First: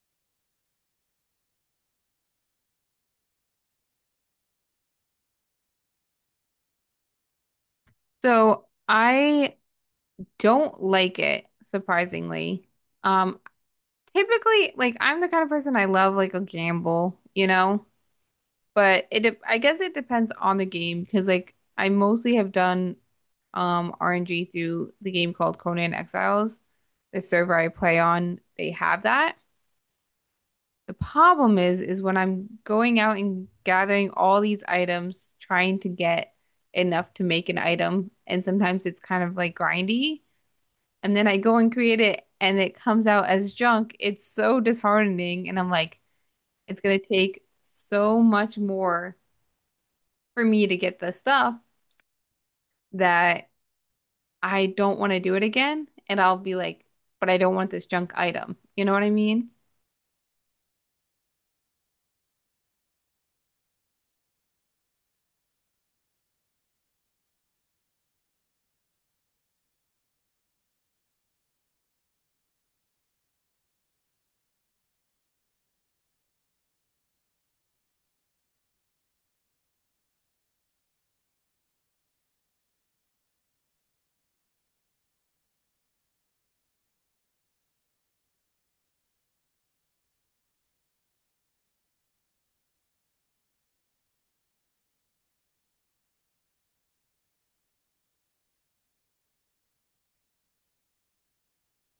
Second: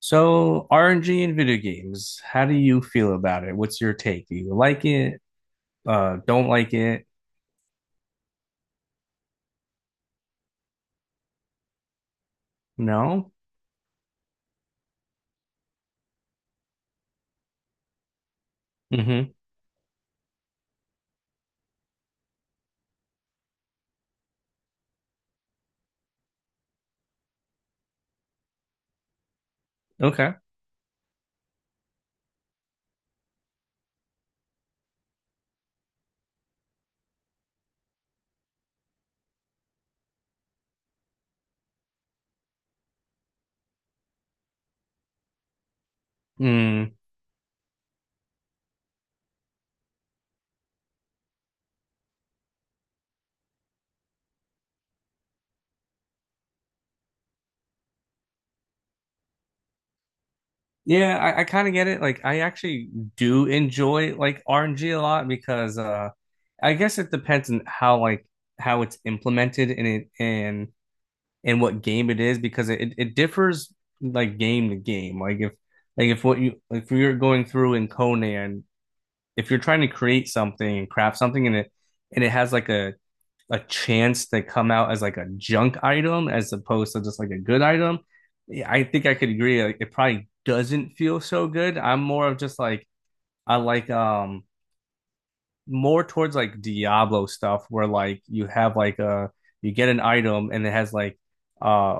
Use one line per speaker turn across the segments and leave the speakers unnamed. So RNG in video games, how do you feel about it? What's your take? Do you like it? Don't like it?
So I don't like it, surprisingly.
No?
Um, Typically, like I'm the kind of person, I love like a gamble, you know, but
Mm-hmm.
I guess it depends on the game because like I mostly have done RNG through the game called Conan Exiles. The server I play on, they have that.
Okay.
The problem is when I'm going out and gathering all these items, trying to get enough to make an item, and sometimes it's kind of like grindy. And then I go and create it and it comes out as junk. It's so disheartening. And I'm like, it's
Mm.
gonna take so much more for me to get the stuff that I don't want to do it again. And I'll be like, but I don't want this junk item. You know what I mean?
Yeah, I kind of get it. Like, I actually do enjoy like RNG a lot because I guess it depends on how like how it's implemented and and what game it is because it differs like game to game. Like if what you if you're going through in Conan, if you're trying to create something and craft something and it has like a chance to come out as like a junk item as opposed to just like a good item, I think I could agree. Like, it probably doesn't feel so good. I'm more of just like I like more towards like Diablo stuff where like you have like a you get an item and it has like uh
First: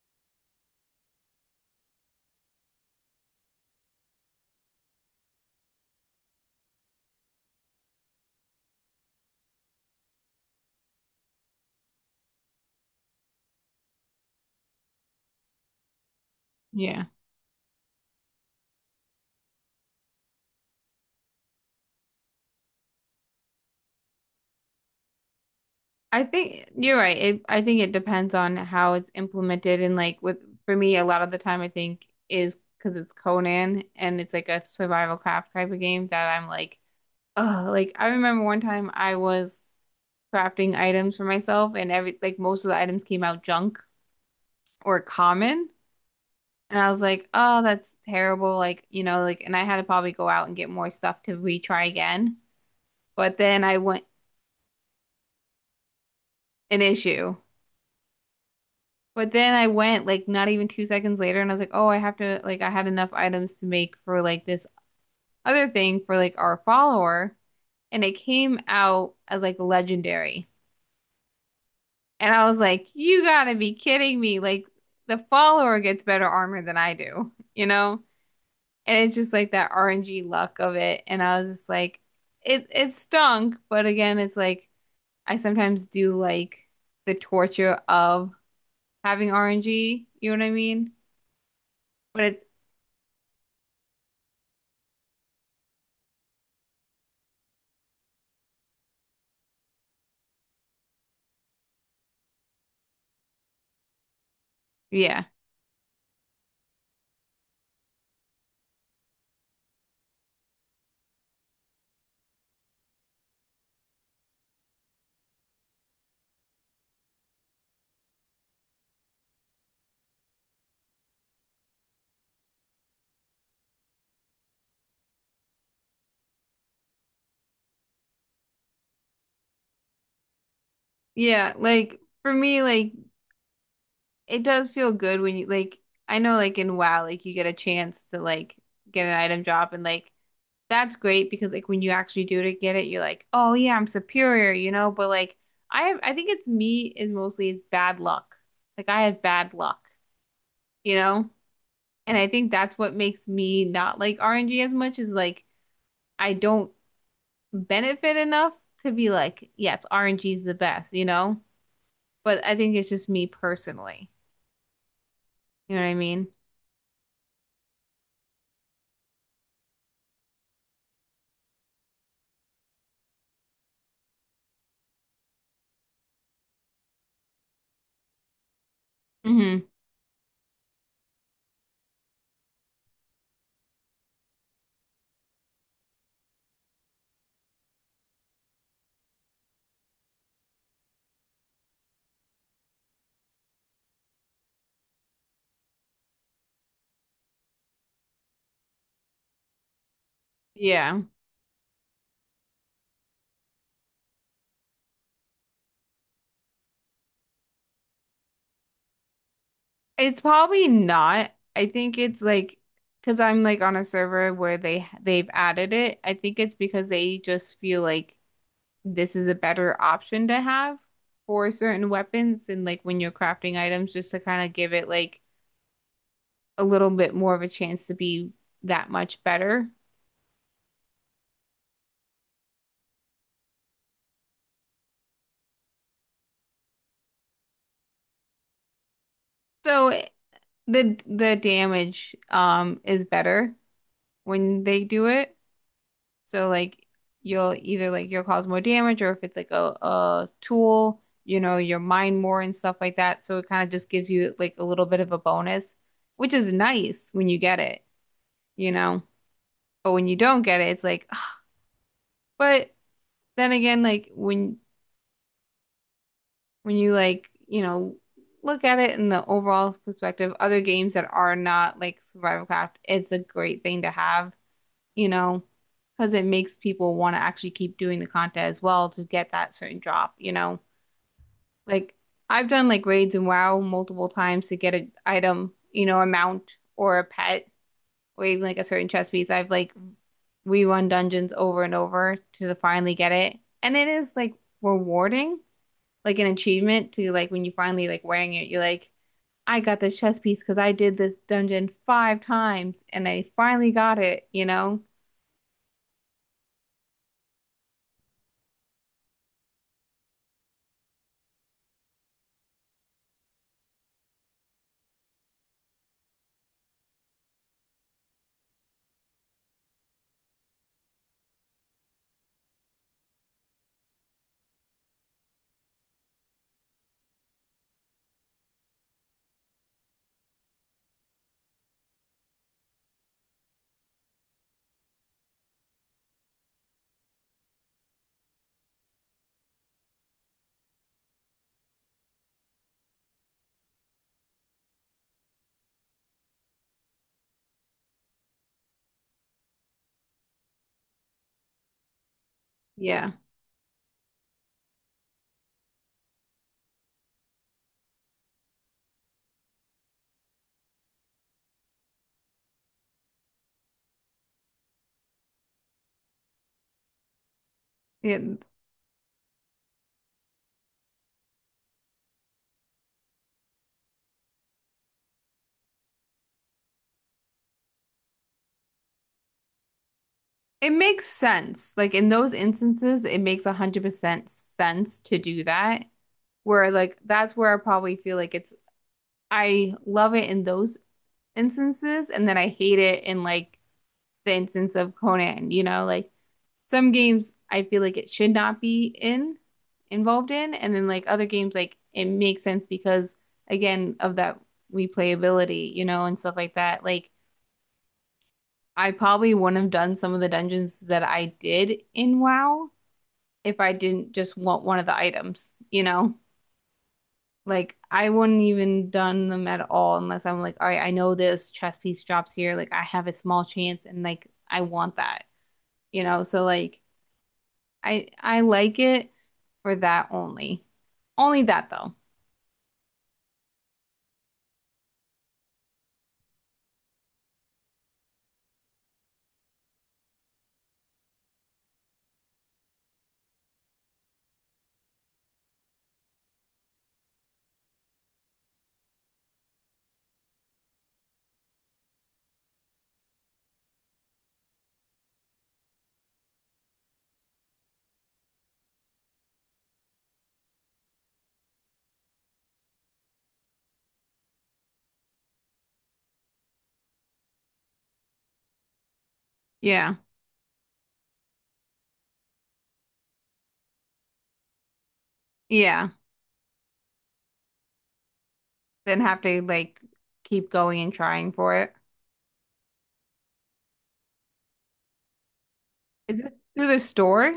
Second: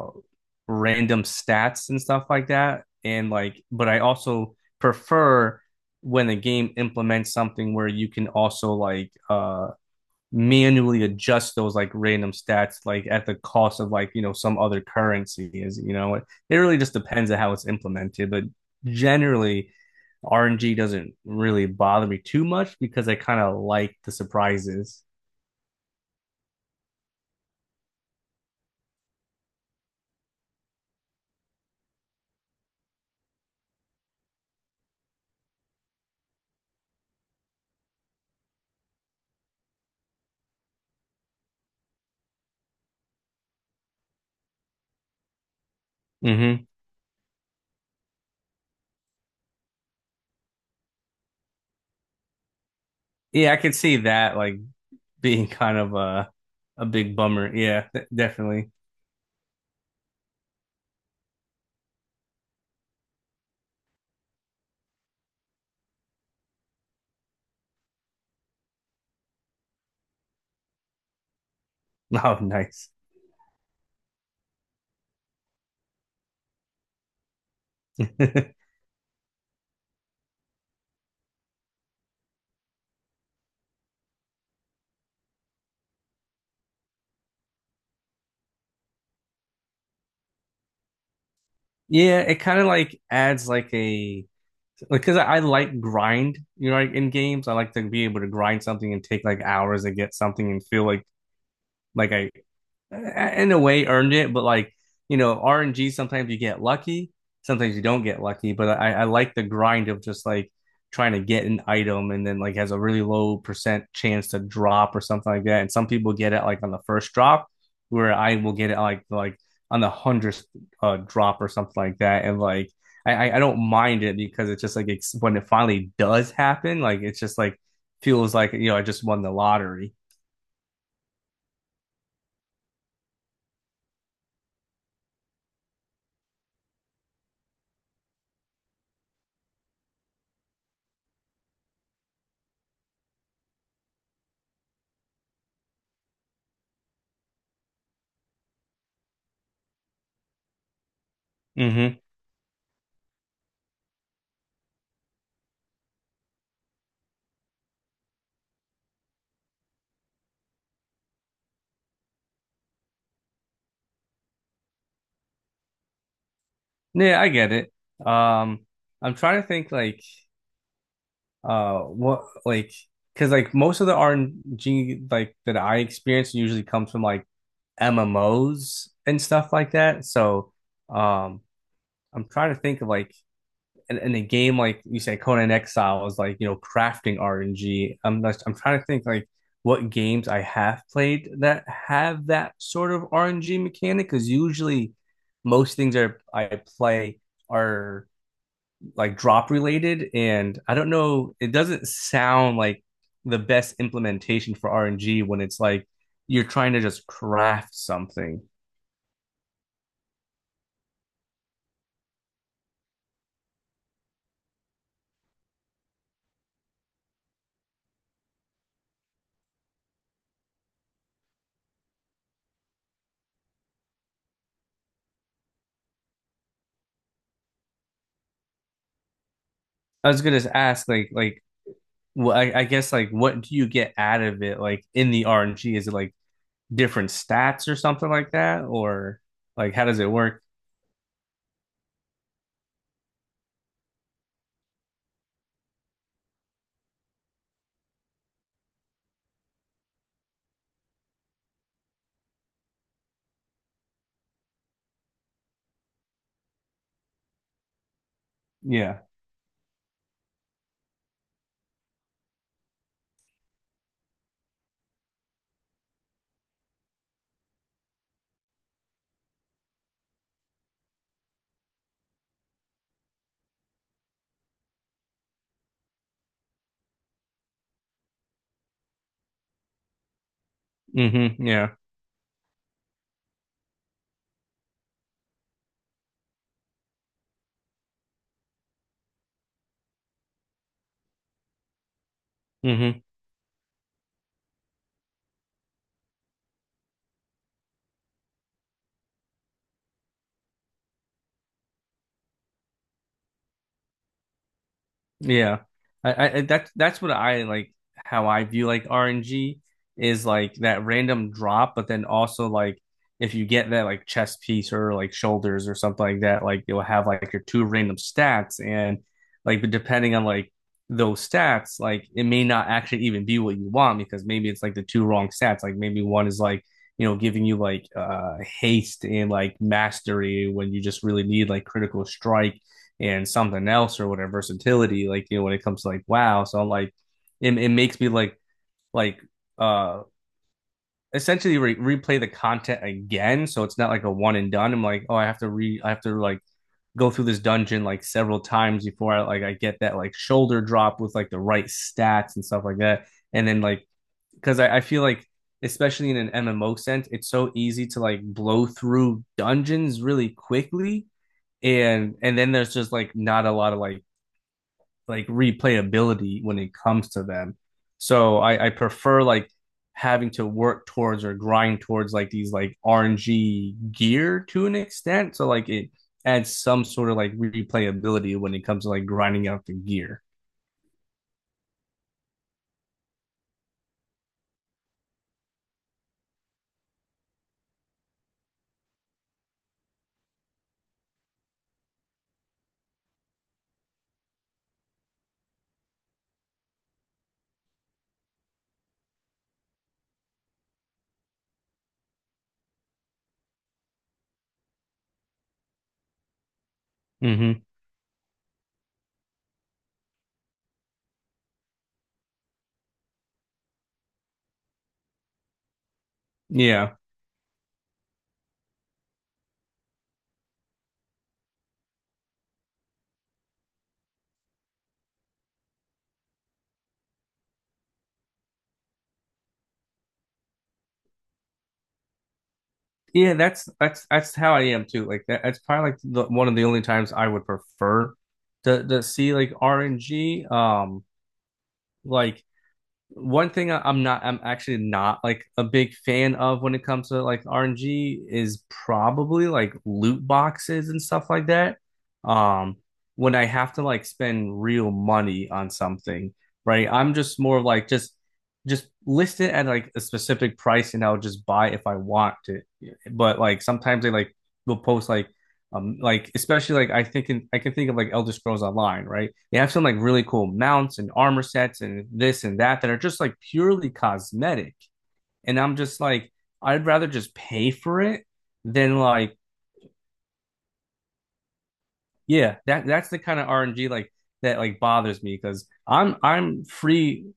random stats and stuff like that, and like but I also prefer when a game implements something where you can also like manually adjust those like random stats like at the cost of like you know some other currency is you know it really just
Yeah.
depends on how it's implemented. But generally RNG doesn't really bother me too much because I kind of like the surprises.
I think you're right. It, I think it depends on how it's implemented, and like with, for me, a lot of the time I think is because it's Conan and it's like a survival craft type of game that I'm like, oh, like I remember one time I was crafting items for myself, and every like most of the items came out junk or common.
Mm-hmm.
And I was like, oh, that's terrible. Like, you know, like, and I had to probably go out and get more stuff to retry again. But
Yeah, I
then
could
I
see
went
that like being kind of a
An
a big
issue.
bummer, yeah, definitely.
But then I went like not even 2 seconds later, and I was like, oh, I have to like, I had enough items to make for like this other thing for like our follower, and it came out as like legendary. And
Oh,
I was like,
nice.
you gotta be kidding me! Like the follower gets better armor than I do, you know? And it's just like that RNG luck of it. And I was just like, it stunk, but again, it's like I sometimes do like the torture of having RNG, you know what I mean?
Yeah,
But
it
it's
kind of like adds like a because I like grind, you know, like in games, I like to be able to grind something and take like hours and get something and feel like like I, in a way, earned it, but like you
yeah.
know, RNG sometimes you get lucky, sometimes you don't get lucky. But I like the grind of just like trying to get an item and then like has a really low percent chance to drop or something like that. And some people get it like on the first drop, where I will get it like on the 100th drop or something like that. And like I don't mind it because it's just like when it finally does happen, like it's just like feels like you know I just won the lottery.
Yeah, like for me, like it does feel good when you like, I know like in WoW, like you get a chance to like get an item drop and like that's great because like when you actually do to get it, you're like, oh yeah, I'm superior, you know? But like I have, I think it's me is mostly is bad luck. Like I have bad luck, you know?
Mm-hmm.
And I think that's what makes me not like RNG as much is like I don't benefit enough to be like, yes, RNG is the best, you know? But I think it's just me personally. You know what I mean?
Yeah, I get it. Um, I'm trying to think like what like because like most of the RNG like that I experience usually comes from like MMOs and stuff
Hmm.
like that. So um I'm trying to think of like in a game like you say Conan Exile is like you know crafting RNG. I'm trying to think like what games I have played that have that sort of RNG mechanic because usually most things are I play are like drop related, and I don't
Yeah.
know, it doesn't sound like the best implementation for rng when it's like you're trying to just craft something.
It's probably not. I think it's like because I'm like on a server where they've added it. I think it's because they just feel like this is a better option to have for certain weapons and like when you're crafting items, just to kind of give it like a little bit more of a chance to be that much better.
I was gonna ask like well, I guess like what do you get out of it like in the rng? Is it like different stats or something like that, or like how
So
does it work?
the damage is better when they do it. So like you'll either like you'll cause more damage, or if it's like a tool, you know, you'll mine more and stuff like that. So it kind of just gives you like a little bit of a bonus, which is nice when you get it, you
Yeah.
know. But when you don't get it, it's like but then again, like when you like, you know, look at it in the overall perspective, other games that are not like Survival Craft, it's a great thing to have, you know, because it makes people want to actually keep doing the content as well to get that certain drop, you know.
Mm-hmm. Yeah.
Like I've done like raids in WoW multiple times to get an item, you know, a mount or a pet or even like a certain chest piece. I've like rerun dungeons over and over to finally
Mm-hmm.
get it. And it is like rewarding, like an achievement to like when you finally like wearing it, you're like, I got this chest piece because I did this dungeon 5 times and I finally got it, you know?
Yeah. I that's what I like how I view like RNG is like that random drop, but then also like if you get that like chest piece or like shoulders or something like that, like you'll have like your two random stats and like but depending on like those stats, like it may not actually even be what you want because maybe it's like the two wrong stats. Like maybe one is like, you know, giving you like haste and like mastery when you just really need like critical strike and something else or whatever versatility, like you know when it comes to like wow. So I'm like it makes me like uh essentially replay the content again, so it's not like a one and done. I'm like oh I have to re I have to like go through this dungeon like several times before I like I get that like shoulder drop with like the right stats and stuff like that.
Yeah.
And then like because I feel like especially in an MMO sense it's so easy to like blow through dungeons really quickly and then there's just like not a lot of like replayability when it comes to them. So
It,
I prefer like having to work towards or grind towards like these like RNG gear to an extent. So like it adds some sort of like replayability when it comes to like grinding out the gear.
it makes sense. Like in those instances, it makes 100% sense to do that, where like that's where I probably feel like it's I love it in those instances, and then I hate it in like the instance of Conan, you know, like some games I feel like it should not be in involved in, and then like other games like it makes sense because again of that replayability, you know, and stuff like that. Like
Mm-hmm.
I probably wouldn't have done some of the dungeons that I did in WoW if I didn't just want one of the items, you know?
Yeah.
Like I wouldn't even done them at all unless I'm like, all right, I know this chess piece drops here. Like I have a small chance and like I want that, you know? So like I like it for that only. Only that though.
Yeah, that's that's how I am too. Like that's probably like one of the only times I would prefer to see like RNG. Like one thing am not, I'm actually not like a big fan of when it comes to like RNG is probably like loot boxes and stuff like that. Um, when I have to like spend real money on something, right? I'm just more of, like just list it at like a specific price and I'll just buy if I want to. But like sometimes they like will post like especially like I think I can think of like Elder Scrolls Online, right? They have some
Yeah.
like really cool mounts and armor sets and this and that that are just like purely cosmetic. And I'm
Yeah.
just like I'd rather just pay for it than
Then have
like
to like keep going and trying for it.
yeah, that's the kind of RNG like that like bothers me because
Is it
I'm
through the
free.
store?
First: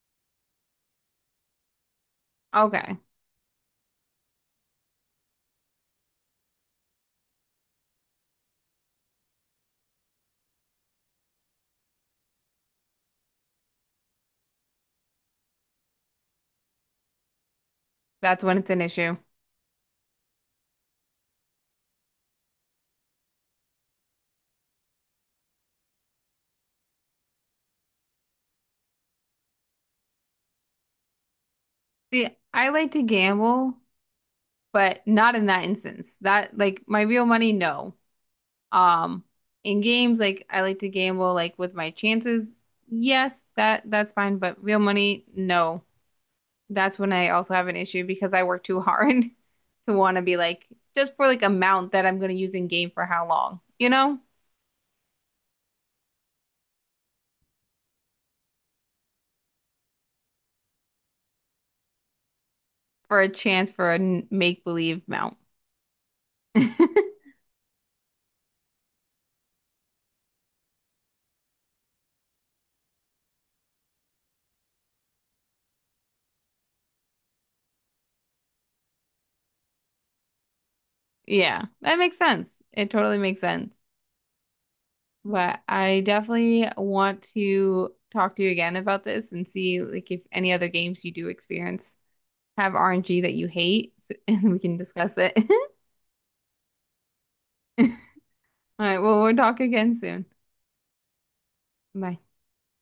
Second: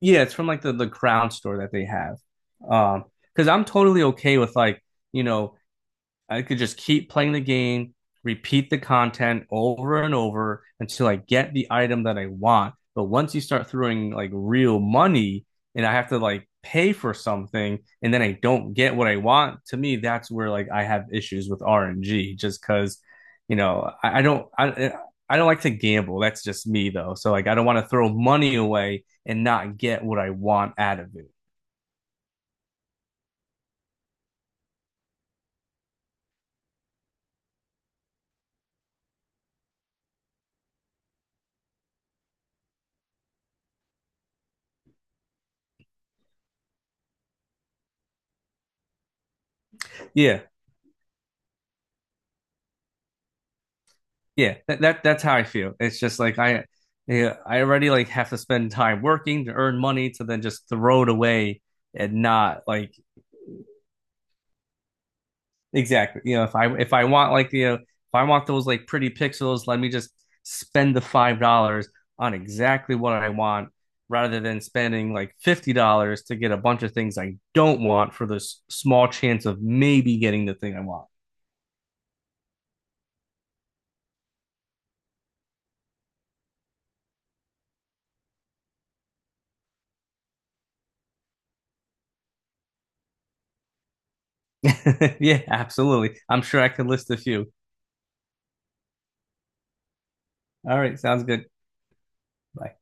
Yeah, it's from like the crown store that they have.
Okay.
Um, because I'm totally okay with like you know I could just keep playing the game, repeat the content over and over until I get the item that I want. But once you start throwing like real money and I have to like pay for something and then I
That's when it's
don't
an
get what I
issue.
want, to me, that's where like I have issues with RNG just because, you know, I don't like to gamble. That's just me though. So like I don't want to throw money away and not get what I want out of it.
See, I like to gamble, but not in that instance. That like my real money, no. Um, in games, like I like to gamble like with my chances. Yes, that's fine, but real money, no. That's when I also have an issue because I work too hard to want to be
Yeah,
like just for like amount that I'm going to use in game for how long, you know?
Yeah, that that's how I feel. It's just like yeah, I already like have to spend time working to earn money to then just throw it away and not like
For a chance for a make believe mount.
exactly. You know, if I want like you know if I want those like pretty pixels, let me just spend the $5 on exactly what I want rather than spending like $50 to get a bunch of things I don't want for this small chance of maybe getting the thing I want.
Yeah, that makes sense. It totally makes sense. But I definitely want to talk to you again about this and see like if any other games you do experience have RNG that you hate, so, and we can discuss it.
Yeah, absolutely. I'm sure I could list a few.
All right, well, we'll talk again soon.
All right, sounds good.
Bye.
Bye.